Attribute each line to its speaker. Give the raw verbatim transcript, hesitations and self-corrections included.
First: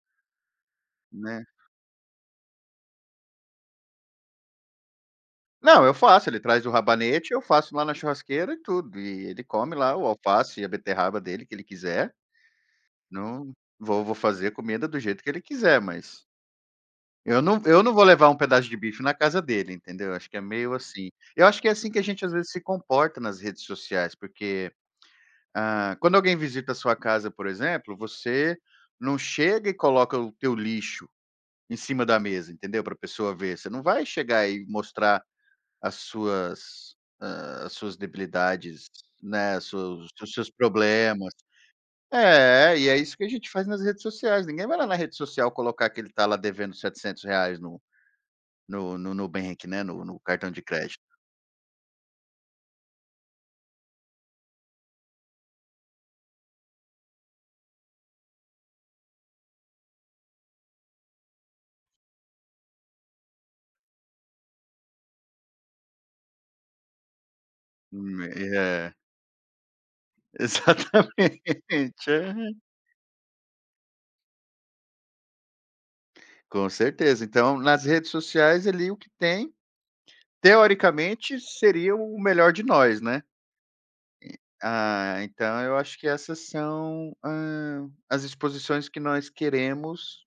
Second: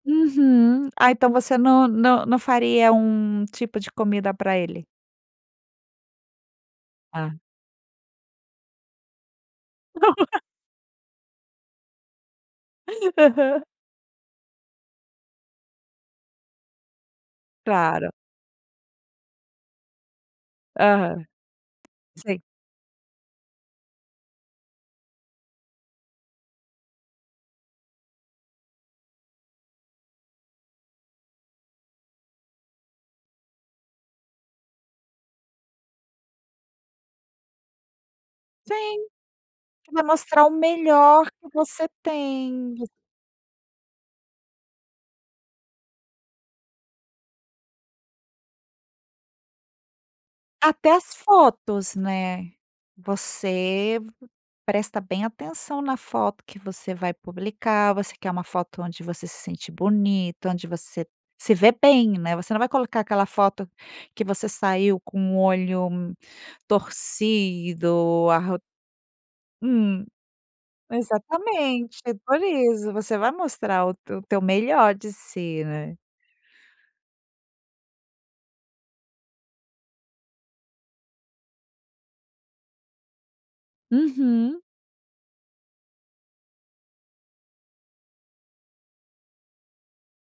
Speaker 1: Uhum. Ah, então
Speaker 2: Né.
Speaker 1: você não não não faria um tipo de comida pra ele?
Speaker 2: Não, eu faço, ele traz o rabanete,
Speaker 1: Tá.
Speaker 2: eu faço lá na churrasqueira e tudo. E ele come lá o alface e a beterraba dele, que ele quiser. Não,
Speaker 1: Aham.
Speaker 2: vo vou fazer a comida do jeito que ele quiser, mas eu não eu não vou
Speaker 1: Claro.
Speaker 2: levar um pedaço de bife na casa dele, entendeu. Acho que é meio assim,
Speaker 1: Aham.
Speaker 2: eu acho que é assim que a gente, às
Speaker 1: Sei.
Speaker 2: vezes, se comporta nas redes sociais. Porque, ah, quando alguém visita a sua casa, por exemplo, você não chega e coloca o teu lixo em cima da mesa, entendeu, para a pessoa ver. Você não vai chegar e mostrar as suas, ah, as suas debilidades,
Speaker 1: Sim.
Speaker 2: né,
Speaker 1: Você
Speaker 2: seu
Speaker 1: vai
Speaker 2: os
Speaker 1: mostrar
Speaker 2: seus
Speaker 1: o melhor
Speaker 2: problemas.
Speaker 1: que você tem.
Speaker 2: É,
Speaker 1: V
Speaker 2: e é isso que a gente faz nas redes sociais. Ninguém vai lá na rede social colocar que ele tá lá devendo setecentos no no no Nubank, né, no no cartão de
Speaker 1: Até
Speaker 2: crédito.
Speaker 1: as fotos, né. Você presta bem atenção na foto que você vai publicar, você quer uma foto onde você se sente bonito, onde você se vê bem, né. Você não vai colocar aquela foto que você saiu com o olho
Speaker 2: Hum,
Speaker 1: torcido,
Speaker 2: e
Speaker 1: arr
Speaker 2: é.
Speaker 1: Hum.
Speaker 2: Exatamente.
Speaker 1: Exatamente. É por
Speaker 2: Aham.
Speaker 1: isso. Você vai mostrar o teu teu melhor de si, né.
Speaker 2: Com certeza. Então, nas redes sociais, ali o que tem teoricamente, seria o o melhor de nós, né. E
Speaker 1: Uhum.
Speaker 2: ah, então eu acho que essas são, ah, as exposições que nós queremos